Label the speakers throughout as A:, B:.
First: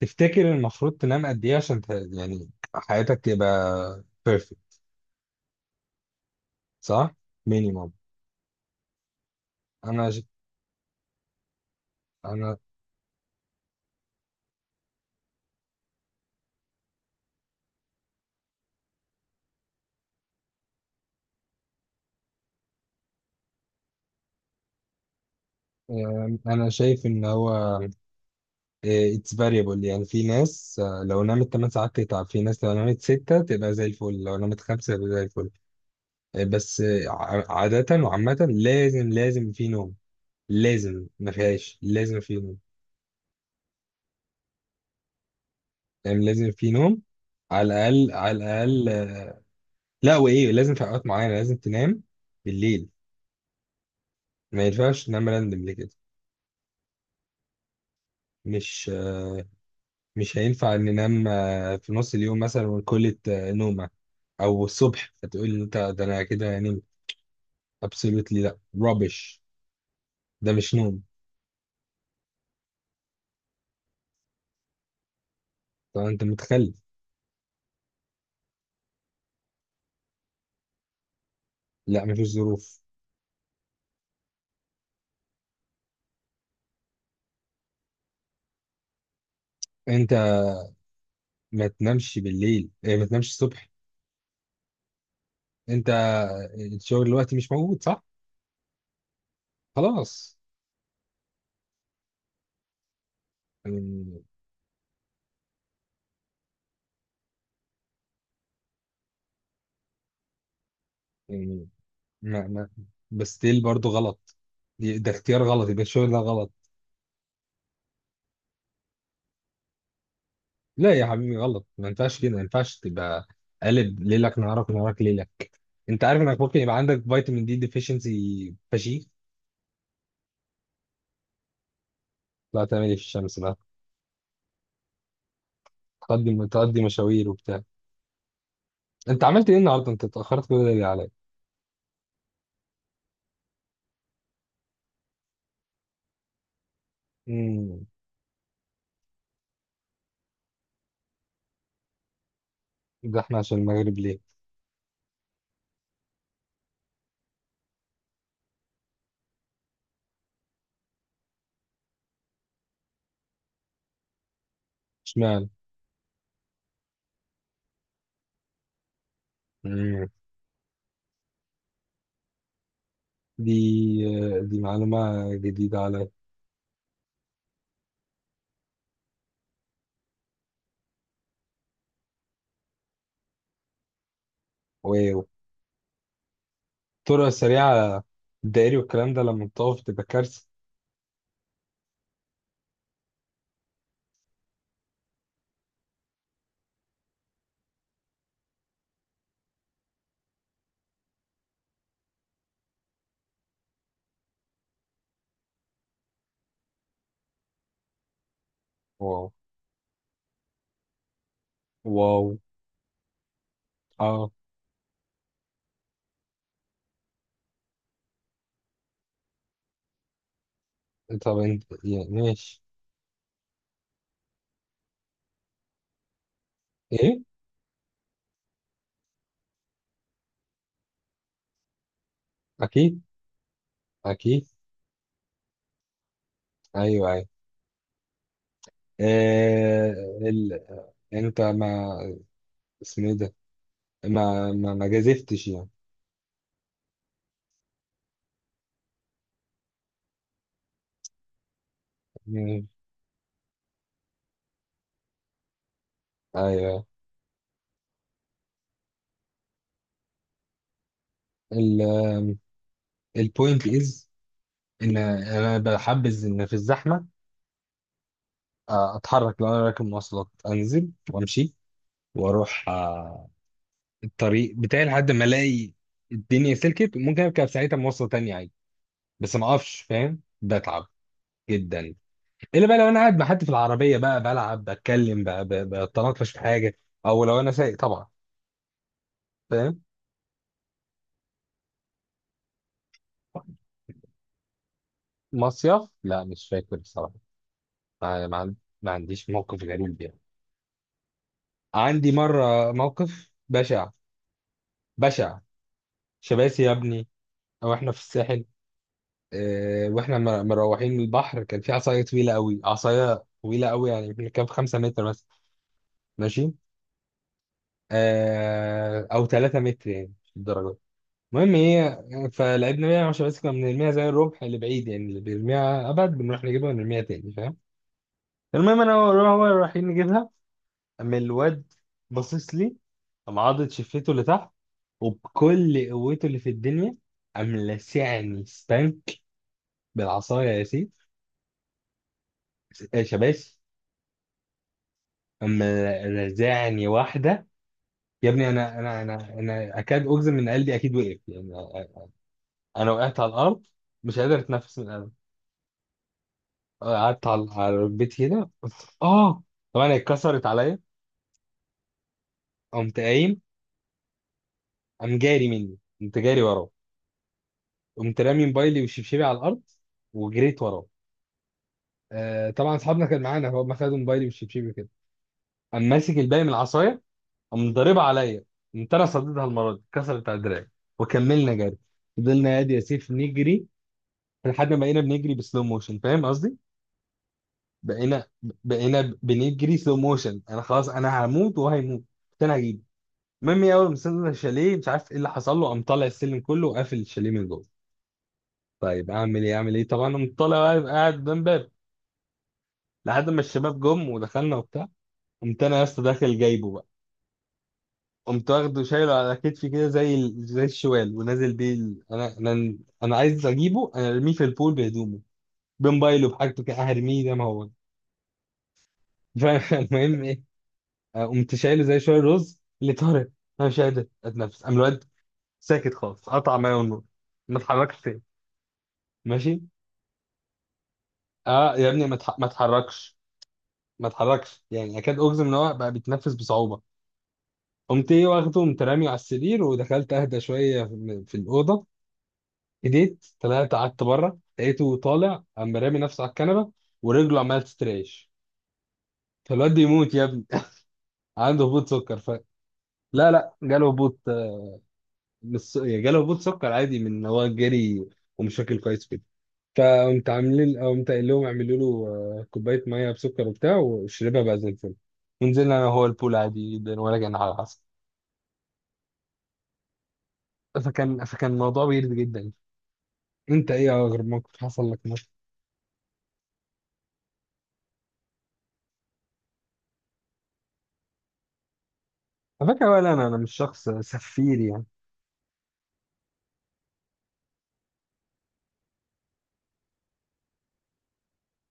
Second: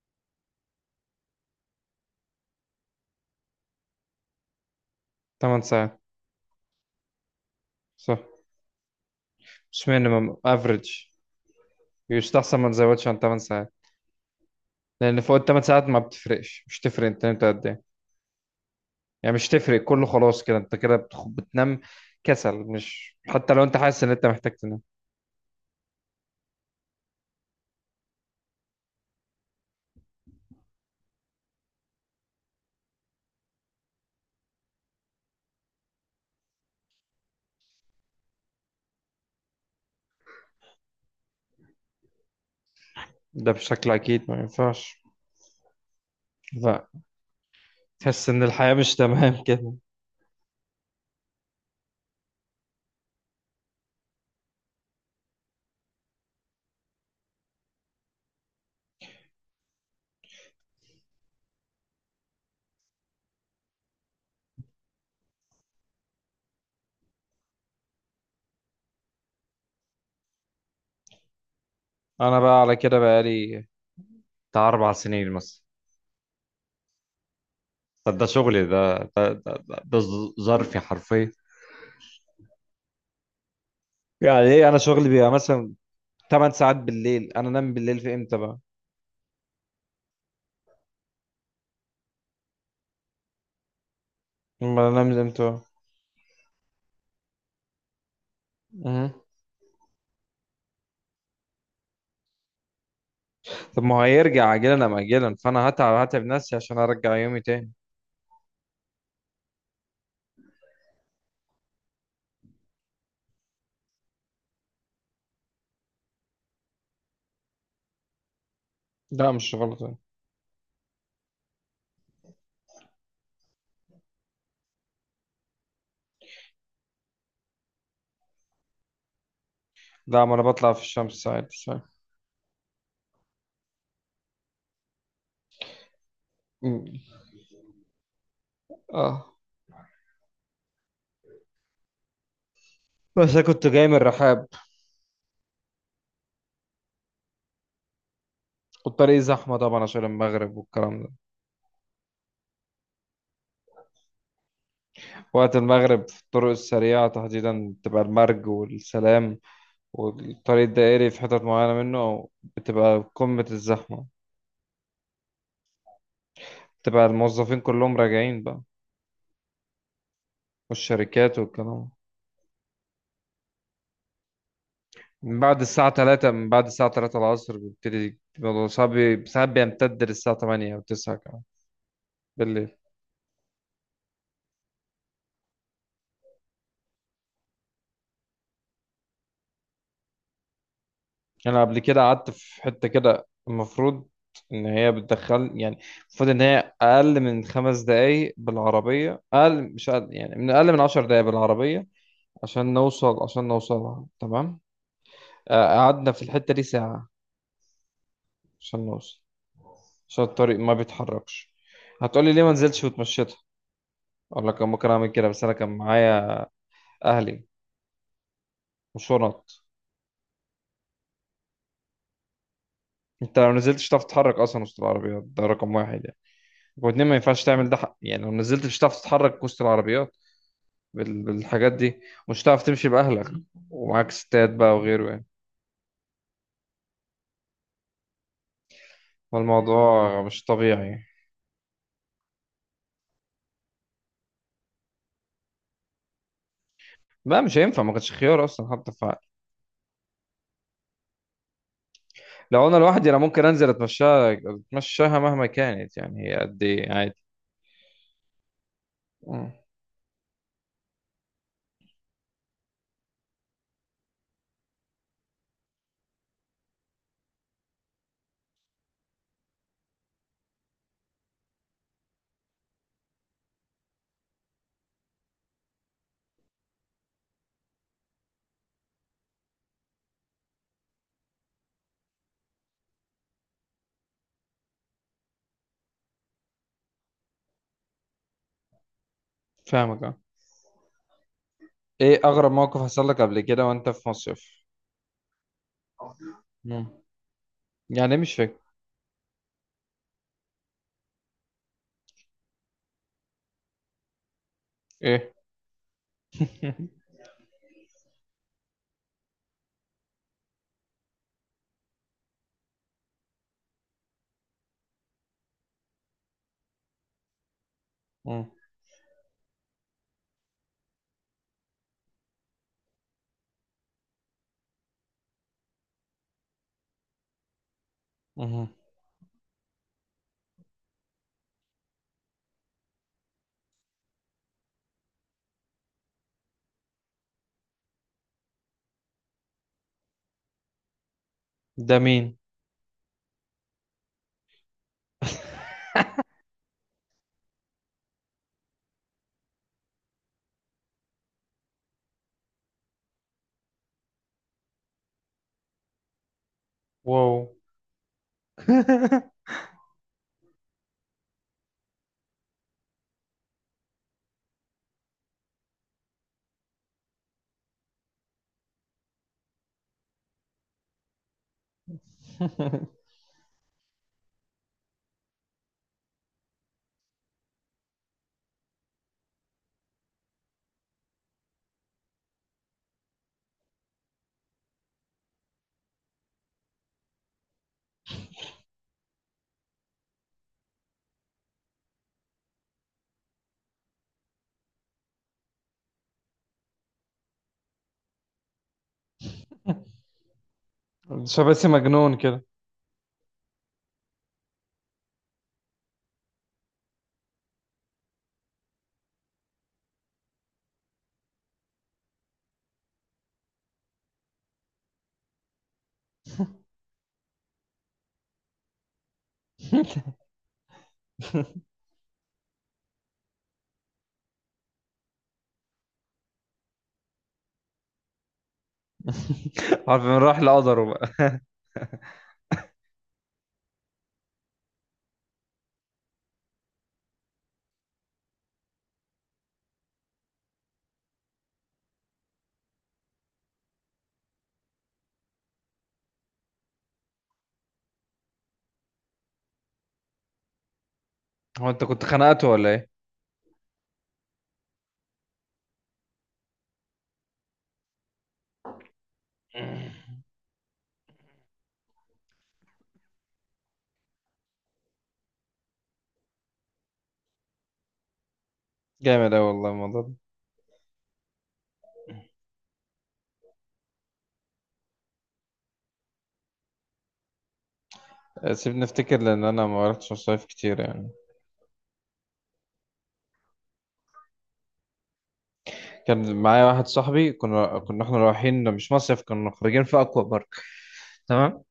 A: تفتكر المفروض تنام قد ايه عشان يعني حياتك تبقى بيرفكت؟
B: 8 ساعات.
A: صح. مينيمم.
B: صح. مش
A: انا ش...
B: مينيمم افريج.
A: انا
B: يستحسن ما تزودش عن 8 ساعات، لان فوق ال 8 ساعات ما بتفرقش. مش تفرق انت نمت قد ايه. يعني مش تفرق، كله خلاص كده انت كده بتنام. كسل. مش حتى لو انت حاسس ان انت محتاج تنام
A: انا شايف ان هو اتس فاريبل، يعني في ناس لو نامت 8 ساعات تتعب، في ناس لو نامت 6 تبقى زي الفل، لو نامت 5 تبقى زي الفل. عادة وعامة، لازم في نوم. لازم ما فيهاش، لازم في نوم.
B: ده بشكل اكيد ما ينفعش.
A: يعني لازم في
B: لا.
A: نوم. على الاقل
B: تحس
A: على
B: ان الحياة
A: الاقل،
B: مش تمام كده.
A: لا وايه، لازم في اوقات معينة لازم تنام بالليل. ما ينفعش ننام راندم ليه كده. مش آه، مش هينفع ننام في نص اليوم مثلا ونكلة نومة، او الصبح هتقول لي انت ده انا كده هنمت. absolutely لا rubbish. ده مش نوم.
B: انا بقى على كده بقالي بتاع 4 سنين مثلا.
A: طب انت متخلف.
B: طب ده شغلي، ده ظرفي حرفيا.
A: لا مفيش ظروف.
B: يعني ايه، انا شغلي بيبقى مثلا 8 ساعات بالليل. انا انام بالليل في امتى بقى؟
A: انت ما تنامش بالليل، ما تنامش الصبح.
B: ما انا لازم امتى؟
A: انت الشغل دلوقتي مش موجود، صح.
B: مهم.
A: خلاص.
B: طب ما هو
A: يعني
B: هيرجع اجلا ام اجلا، فانا هتعب نفسي عشان ارجع يومي تاني.
A: يعني ما ما بس still برضه غلط. ده اختيار غلط، يبقى الشغل ده غلط.
B: لا مش غلط يعني.
A: لا يا حبيبي، غلط. ما ينفعش كده، ما ينفعش تبقى قالب ليلك نهارك، نهارك ليلك. انت عارف انك ممكن يبقى عندك فيتامين دي ديفيشنسي فشيخ.
B: لا ما انا بطلع في الشمس عادي. صح.
A: لا تعمل ايه في الشمس بقى، تقضي
B: مم.
A: مشاوير وبتاع. انت
B: اه.
A: عملت ايه النهارده؟ انت اتاخرت كل ده ليه عليا؟
B: بس انا كنت جاي من الرحاب،
A: امم.
B: والطريق زحمه طبعا عشان المغرب والكلام ده.
A: ده احنا عشان المغرب ليه؟
B: وقت المغرب في الطرق السريعه تحديدا بتبقى المرج والسلام، والطريق الدائري في حتت معينه منه بتبقى قمه الزحمه.
A: اشمعنى؟
B: بتبقى الموظفين كلهم راجعين بقى،
A: امم.
B: والشركات والكلام.
A: دي معلومه
B: من بعد
A: جديده
B: الساعة
A: عليا.
B: 3 من بعد الساعة 3 العصر بيبتدي الموضوع صعب، ساعات بيمتد للساعة 8 أو 9 كمان بالليل.
A: واو. الطرق السريعه، الدائري والكلام ده لما بتقف تبقى كارثه.
B: أنا قبل كده قعدت في حتة كده، المفروض إن هي بتدخل يعني، المفروض إن هي أقل من 5 دقايق بالعربية، أقل مش أقل يعني، من أقل من 10 دقايق بالعربية عشان نوصل، عشان نوصلها تمام. قعدنا في الحتة دي ساعة عشان نوصل،
A: واو.
B: عشان الطريق ما بيتحركش.
A: واو.
B: هتقولي ليه ما نزلتش وتمشيتها؟
A: اه.
B: أقول لك أنا ممكن أعمل كده، بس أنا كان معايا أهلي وشنط.
A: طب انت يعني ماشي.
B: انت لو نزلت مش هتعرف تتحرك اصلا وسط العربيات، ده رقم واحد يعني. واتنين، ما
A: ايه.
B: ينفعش تعمل ده حق. يعني لو نزلت مش هتعرف تتحرك وسط العربيات بالحاجات دي. مش هتعرف تمشي
A: اكيد.
B: باهلك ومعاك
A: اكيد.
B: ستات بقى وغيره يعني.
A: ايوه، ايوه. آه.
B: فالموضوع مش
A: ال...
B: طبيعي.
A: انت ما اسمه ايه ده؟ ما جازفتش يعني.
B: لا مش هينفع، ما كانش خيار اصلا حتى
A: مم.
B: لو انا لوحدي انا ممكن انزل اتمشاها مهما كانت يعني، هي قد
A: ايوه.
B: ايه عادي. مم.
A: ال... البوينت از ان انا بحبذ ان في الزحمه اتحرك، لو انا راكب مواصلات انزل وامشي واروح الطريق بتاعي لحد ما الاقي الدنيا سلكت، ممكن اركب ساعتها مواصله تانية عادي. بس ما اقفش، فاهم، بتعب جدا. الا بقى لو انا قاعد مع حد في العربيه بقى بلعب، بتكلم بقى بتناقش في حاجه، او لو انا سايق طبعا، فاهم.
B: فاهمك اه. ايه اغرب موقف حصل لك قبل كده وانت في مصيف؟
A: مصيف، لا مش فاكر
B: مم.
A: الصراحه.
B: يعني إيه
A: ما,
B: مش
A: ما, عن-
B: فاكر؟
A: ما عنديش موقف غريب يعني. عندي مره موقف بشع.
B: ايه؟
A: بشع. شباسي يا ابني. او احنا في الساحل. اه، واحنا مروحين من البحر، كان في عصايه طويله قوي، عصايه طويله قوي، يعني يمكن كان في 5 متر مثلا، ماشي،
B: مم.
A: اه او 3 متر يعني، مش الدرجه. المهم ايه، فلعبنا 110، بس كنا بنرميها زي الرمح، اللي بعيد يعني، اللي بيرميها ابعد بنروح نجيبها ونرميها تاني، فاهم.
B: مم.
A: المهم، انا هو رايحين نجيبها، اما الواد باصص لي. قام عاضد شفته لتحت، وبكل قوته اللي في الدنيا قام لسعني ستانك بالعصايه يا سيف.
B: ده مين؟
A: شباش قام رزعني واحده. يا ابني، انا اكاد اجزم ان قلبي اكيد وقف يعني. انا وقعت على الارض مش قادر اتنفس من الالم. قعدت
B: واو.
A: على البيت هنا. اه، طبعا اتكسرت عليا. قمت قايم، قام جاري مني، قمت جاري وراه. قمت رامي موبايلي وشبشبي على الارض وجريت وراه. آه طبعا اصحابنا كان معانا، هو ما خدوا موبايلي وشبشبي كده. قام ماسك الباقي من العصايه، قام ضاربها عليا، قمت انا صديتها المره دي اتكسرت على دراعي، وكملنا جري. فضلنا يا سيف نجري لحد ما بقينا بنجري بسلو موشن، فاهم قصدي؟ بقينا بقينا بنجري سلو موشن، انا خلاص انا هموت وهيموت. قلت انا هجيبه. المهم اول ما وصلنا الشاليه، مش عارف ايه اللي حصل له، قام طالع السلم كله وقافل الشاليه من جوه. طيب اعمل ايه اعمل ايه، طبعا قمت طالع بقى، يبقى قاعد قدام
B: شباسي
A: باب
B: مجنون كده.
A: لحد ما الشباب جم ودخلنا وبتاع. قمت انا يا اسطى داخل جايبه بقى. قمت واخده شايله على كتفي كده زي زي الشوال، ونازل بيه انا عايز اجيبه، انا ارميه في البول بهدومه، بموبايله بحاجته كده، هرميه زي ما هو. فالمهم ايه، قمت شايله زي شويه رز اللي طارق. انا مش قادر اتنفس. قام الواد ساكت خالص، قطع ميه والنور، ما اتحركش تاني. ماشي.
B: عارف من راح لقدره بقى.
A: اه يا ابني، ما اتحركش. ما اتحركش يعني، اكاد اجزم ان هو بقى بيتنفس بصعوبه. قمت ايه واخده، قمت راميه على السرير، ودخلت اهدى شويه في الاوضه. هديت، طلعت قعدت بره، لقيته طالع، قام رامي نفسه على الكنبه، ورجله عماله تستريش. فالواد ده يموت يا ابني. عنده
B: هو انت
A: هبوط
B: كنت
A: سكر
B: خنقته ولا ايه؟
A: لا لا، جاله هبوط، آه، مش س- يعني جاله هبوط سكر عادي من إن هو جري ومش واكل كويس. فقمت عاملين، قمت قايل لهم اعملوا له كوبايه ميه بسكر وبتاع، وشربها بقى زي الفل. ونزلنا انا وهو البول عادي جدا، ولا كان حاجه حصل.
B: جامد اوي والله الموضوع ده.
A: فكان الموضوع ويرد جدا. انت ايه اغرب موقف حصل لك مثلا؟
B: سيبني افتكر، لان انا ما رحتش مصايف كتير يعني.
A: على فكره، ولا انا انا مش شخص سفير يعني.
B: كان معايا واحد صاحبي، كنا احنا رايحين مش مصيف، كنا خارجين في اكوا بارك. تمام.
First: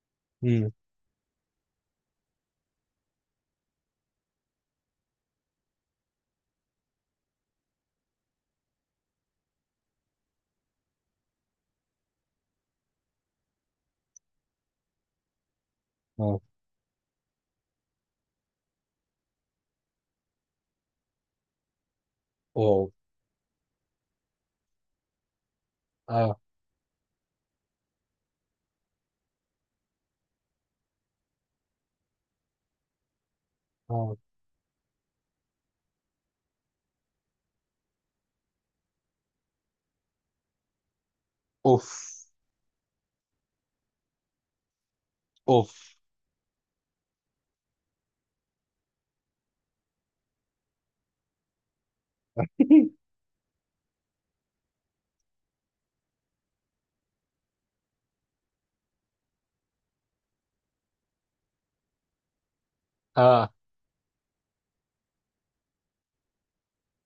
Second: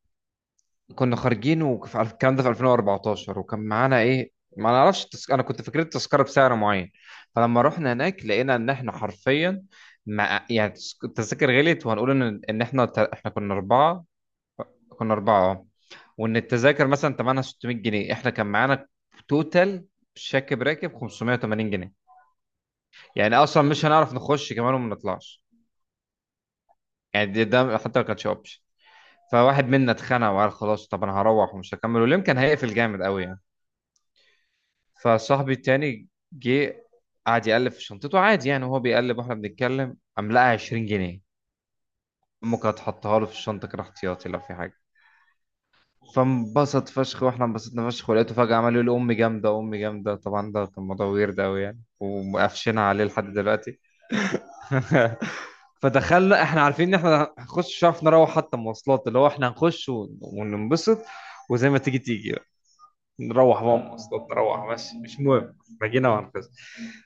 A: امم.
B: كنا خارجين على الكلام ده في 2014، وكان معانا ايه ما نعرفش انا كنت فاكر التذكره بسعر معين. فلما رحنا هناك لقينا ان احنا حرفيا مع... يعني التذاكر غليت، وهنقول ان احنا احنا كنا اربعه. اه. وان
A: اه.
B: التذاكر مثلا ثمنها 600 جنيه، احنا كان معانا توتال شاكب راكب 580 جنيه.
A: واو.
B: يعني اصلا مش هنعرف نخش كمان وما نطلعش.
A: اه.
B: يعني ده حتى ما كانش اوبشن. فواحد منا اتخانق وقال خلاص طب انا هروح ومش هكمل، واليوم كان هيقفل جامد قوي يعني.
A: اه.
B: فصاحبي التاني جه قعد يقلب في شنطته عادي يعني، وهو بيقلب واحنا بنتكلم قام لقى 20 جنيه
A: اوف.
B: ممكن هتحطها له في الشنطه كده احتياطي لو في حاجه.
A: اوف.
B: فانبسط فشخ، واحنا انبسطنا فشخ، ولقيته فجاه عمال يقول امي جامده امي جامده. طبعا ده كان موضوع ويرد قوي يعني، ومقفشينها عليه لحد دلوقتي. فدخلنا احنا عارفين ان احنا هنخش، مش عارف نروح حتى مواصلات، اللي هو احنا هنخش وننبسط وزي ما تيجي تيجي.
A: اه.
B: نروح بقى مواصلات نروح، بس مش مهم احنا جينا وهنخس.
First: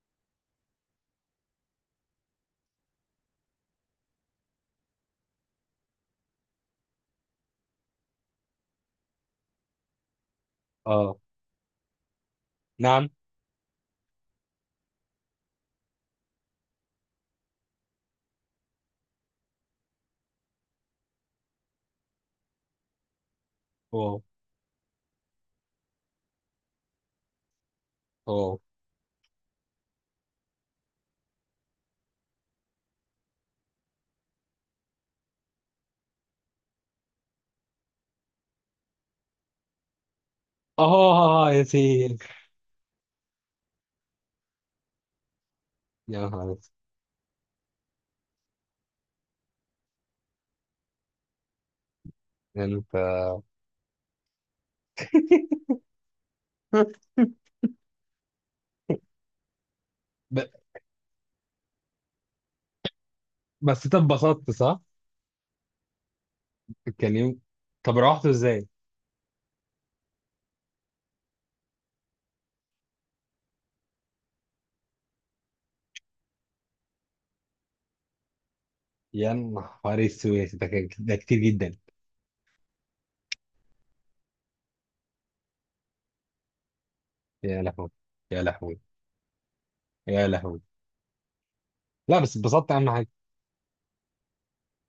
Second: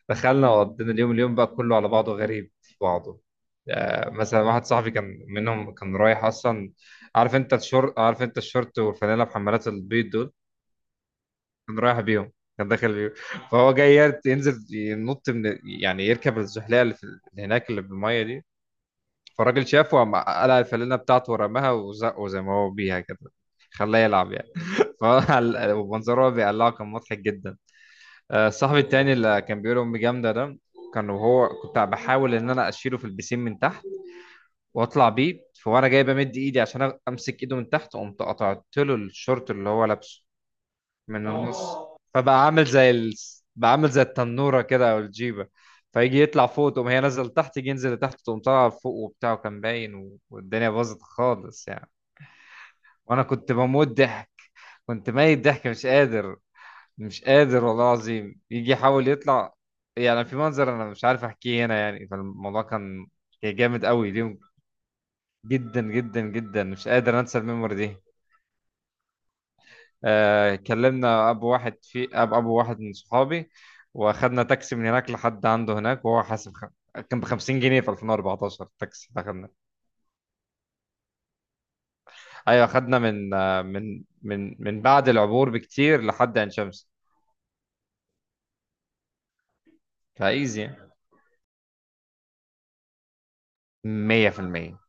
B: دخلنا وقضينا اليوم، اليوم بقى كله على بعضه غريب في بعضه. آه مثلا واحد صاحبي كان منهم كان رايح اصلا. عارف انت الشورت، عارف انت الشورت والفانيله بحمالات البيض دول؟
A: اه.
B: كان رايح بيهم، كان داخل
A: نعم.
B: بيهم. فهو جاي ينزل ينط من يعني يركب الزحليقه اللي هناك اللي بالميه دي. فالراجل شافه وقام قلع الفانيله بتاعته ورماها وزقه زي ما هو بيها كده، خلاه
A: واو.
B: يلعب يعني. فمنظره بيقلعه كان مضحك جدا.
A: واو.
B: صاحبي التاني اللي كان بيقول امي جامده ده، كان وهو كنت بحاول ان انا اشيله في البسين من تحت واطلع بيه، فوانا جاي بمد ايدي عشان امسك ايده من تحت قمت قطعت له الشورت اللي هو لابسه من
A: اه
B: النص.
A: يا سيدي.
B: فبقى عامل زي بقى عامل زي التنوره كده او الجيبه.
A: يا
B: فيجي يطلع
A: نهار أسود.
B: فوق تقوم هي نازله لتحت، يجي ينزل لتحت تقوم طالعه فوق وبتاع، وكان باين والدنيا باظت خالص يعني.
A: يعني انت.
B: وانا كنت بموت ضحك، كنت ميت ضحك مش قادر، مش قادر والله العظيم يجي يحاول يطلع. يعني في
A: ب-
B: منظر انا مش عارف احكيه هنا يعني. فالموضوع كان، كان جامد
A: بس انت
B: قوي اليوم.
A: اتبسطت صح؟
B: جدا جدا جدا مش
A: كان
B: قادر انسى
A: يوم.
B: الميموري دي.
A: طب روحته ازاي؟
B: آه كلمنا ابو واحد في اب ابو واحد من صحابي، واخدنا تاكسي من هناك لحد عنده هناك، وهو حاسب كان ب 50 جنيه في 2014 التاكسي اللي
A: يا
B: اخدنا.
A: نهار اسود، ده كتير جدا.
B: ايوه اخدنا من بعد العبور بكتير لحد عين شمس.
A: يا لهوي. يا لهوي. يا لهوي.
B: فايزي.
A: لا بس اتبسطت اهم حاجه.
B: 100%.